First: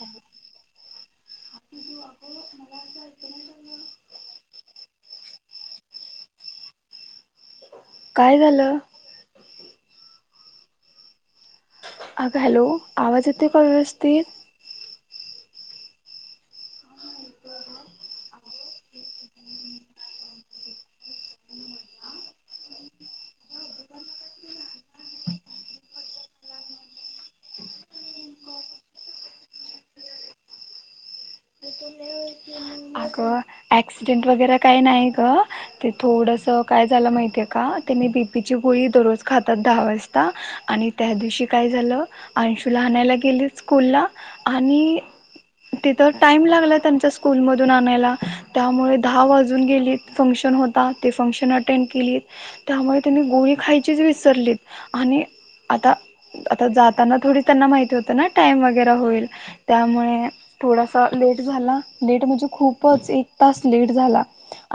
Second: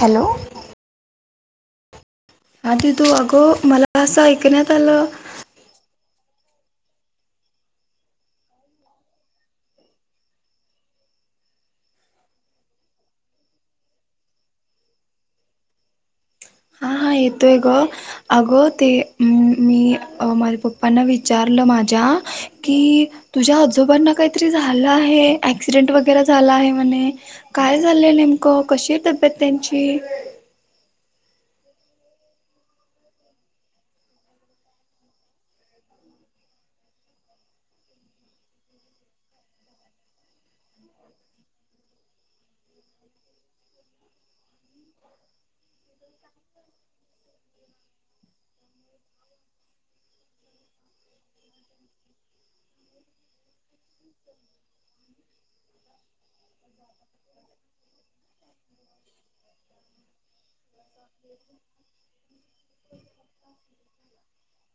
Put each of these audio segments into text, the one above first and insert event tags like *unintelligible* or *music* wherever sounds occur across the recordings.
Hello. *unintelligible* *unintelligible* आ आदी तू अगो, मला असं ऐकण्यात आलं काय झालं? अग हॅलो, आवाज येते काय व्यवस्थित? हा हा येतोय ग, अगं ते मी माझ्या पप्पांना विचारलं माझ्या आ की तुझ्या आोबना काहीतरी झालं आहे एक्सीडेंट वगैरे झाला आहे म्हण काय झालंय नेमकं? कशी आहे तब्येत त्यांची? *inaudible* अक्सिडेंट वगैरे काही नाही ग, ते थोडस काय झालं माहितीये का त्यांनी बी पी ची गोळी दररोज खातात दहा वाजता आणि त्या दिवशी काय झालं अंशूला आणायला गेले स्कूल ला आणि तिथं टाइम लागला त्यांच्या स्कूल मधून आणायला त्यामुळे दहा वाजून गेलीत फंक्शन होता ते फंक्शन अटेंड केलीत त्यामुळे त्यांनी गोष्ट गोळी खायचीच विसरलीत आणि आता, आता जाताना थोडी त्यांना माहिती होत ना टाईम वगैरे होईल त्यामुळे थोडासा लेट झाला, लेट म्हणजे खूपच एक तास लेट झाला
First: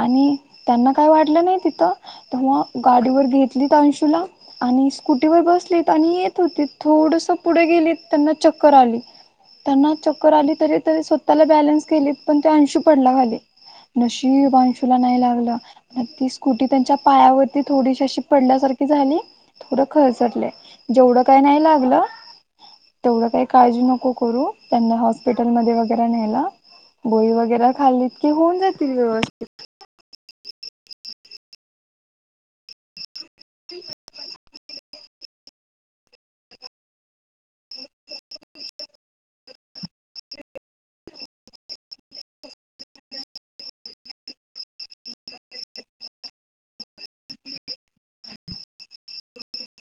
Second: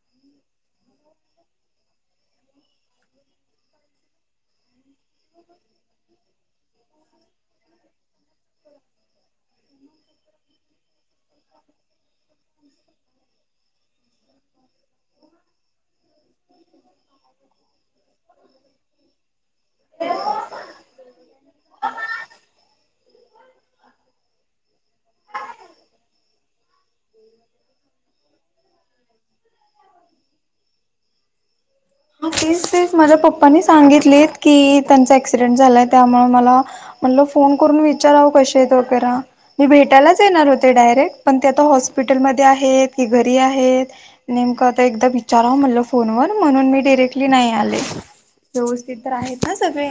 आणि त्यांना काय वाटलं नाही तिथं तेव्हा गाडीवर घे अंशुला आणि स्कुटीवर बसलीत आणि येत होती, थोडस पुढे गेली त्यांना चक्कर आली त्यांना चक्कर आली तरी तरी स्वतःला बॅलन्स केलीत पण ते अंशीू पडला खाली. नशीब अंशूला नाही लागलं, ती स्कुटी त्यांच्या पायावरती थोडीशी अशी पडल्यासारखं झाली. थोड खरचटलं, येवढं काही नाही लागलं. तेवढं काही काळजी नको करू, त्यांना हॉस्पिटल मध्ये वगैरे न्हेला. गोळी वगैरे खाल्लीत की होऊन जातील व्यवस्थित. हा, तेच तेच माझ पप्पा नी सांगितली की त्यांच अऍक्सिडेंट झालाय त्यामुळे मला म्हण फोन करून विचारावं की कशे आहेत वगैरा, मी भेटयलाच येणार होते डायरेक्ट पण हॉस्पिटल म आहेत की घरी आहेत नेमकं आता एकदा विचारावं म्हणलं फोनवर म्हण म्हून मी डिरेक्टली नाही आले, व्यवस्थित तर आहेत ना सगळे?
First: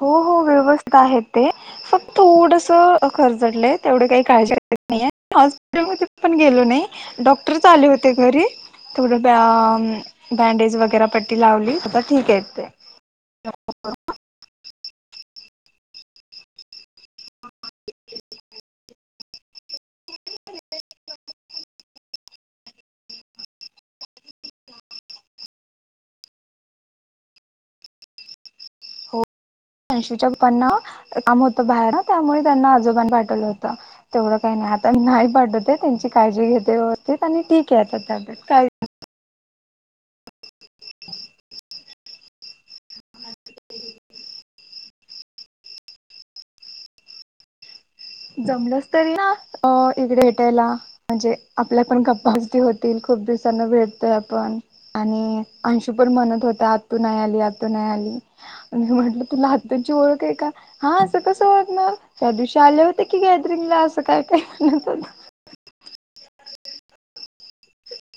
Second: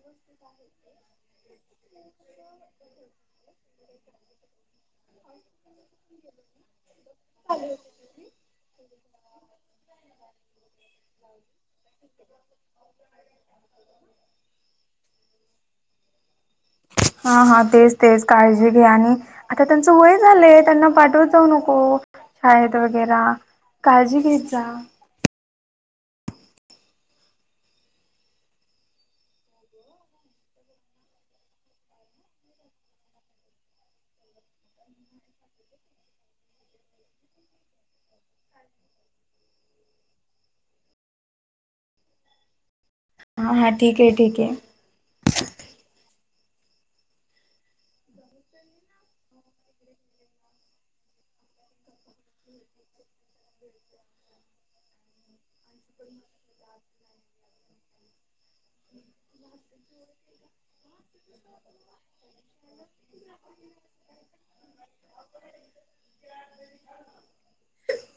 हो होे. व्यवस्थित आहेत ते, फक्त थोडस खरचटलंय तेवढे काही काळजी *unintelligible* नाही. *unintelligible* मग तिथे पण गेलो नाही. डॉक्टरच आले होते घरी थोड बँडेज वगैर तेला पट्टी लावली, *unintelligible* आता ठीक आहेत ते. हा हा तेच तेच काळजी घ्या आणि आता त्यांचं वय झालंय त्यांना पाठवत जाऊ नको शाळेत वगैरा. काळजी घेत जा. हो. ऐशीच्या पनना काम होतं, बाहेर त्यामुळे त्यांना आजोबान पाठवलं होतं, तेवढं काही नाही. आता नाही पाठवते त्यांची काळजी घेते व्यवस्थित आणि ठीक आहे, आता तब्येत काही *inaudible* हा हा ठीक आहे ठीक आहे. जमलंस तरी ना इकडे भटायला म्हणजे आपल्या पण गप्पा होतील. खूप दिवसांना भेटतोय आपण आणि अंशीू पण म्हणत होत, आतू नाही आली आतू नाही आली. आणि म्हटलं तुला आत्याची ओळख आहे, का कसं ओळखणार? त्या दिवशी आल्या हो की गॅदरिंगला असं काय काय म्हणत होता. *inaudible*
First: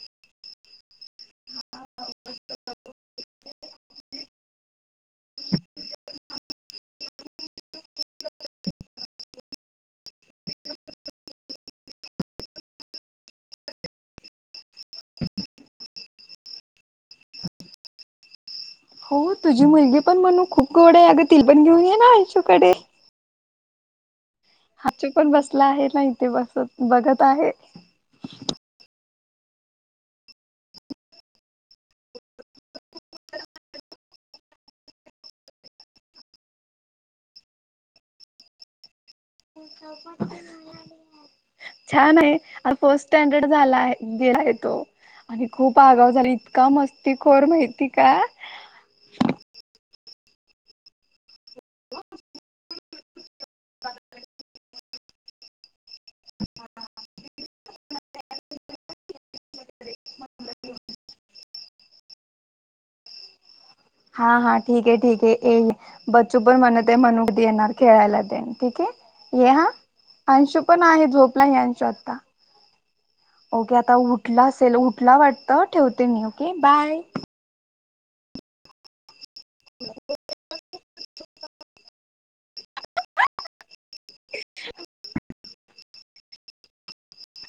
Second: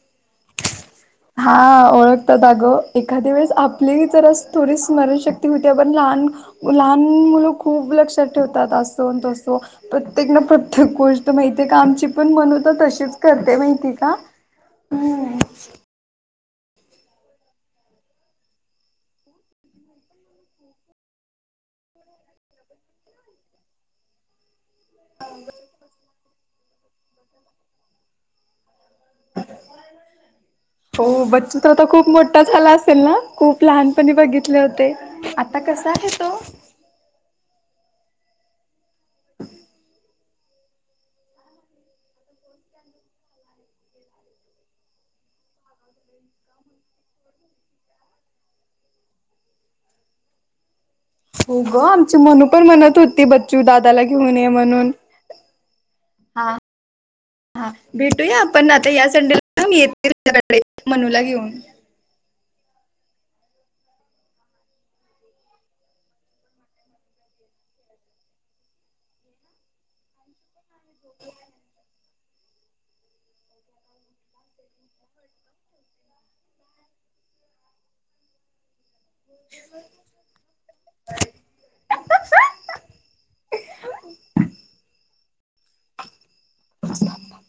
हा, ओळखतात आगं एखाद्या वेळेस आपली जरा थोडी स्मरणशक्ती होती, पण लहान लहान मुल खूप लक्षात ठेवतात असं तसं. तो प्रत्येक ना प्रत्येक गोष्ट माहित ते का आमची पण मनू होत तशीच करते माहिती का हम्. हो तुझी मुलगी पण मणू खूप गोड आहे, अगं त पण घेऊन ये ना अंशू कडे. अंशू पण बसला आहे ना इथे बसत बघत आहे. हो बच्चू तर खूप मोठा झाला असेल ना खूप लहानपणी बघितले होते आता क कसा आहे तो. *inaudible* *unintelligible* छान आहे, आ फर्स्ट स्टँडर्ड झाला आहे, गेलाय तो. आणि खूप आगाउ झाला इतका मस्ती खोर माहिती का. हो ग आमची मनू पण म्हणत होती, बच्चू दादाला घेऊन ये म्हणून. हा हा भेटूया पण आता या संडेला येते मनूला घेऊन. *inaudible* हा हा ठीक आहे, ठीके बच्चू पण म्हणत आहे, मनूदी येणार खेळायला दे ठीक आहे. ये हा अंशू पण आहे, झोपला हे अंशू आता. ओके आता उठला असेल उठला वाटतं ठेवते मी ओके बाय. *unintelligible* हहंह हहम थांब थांब थांब.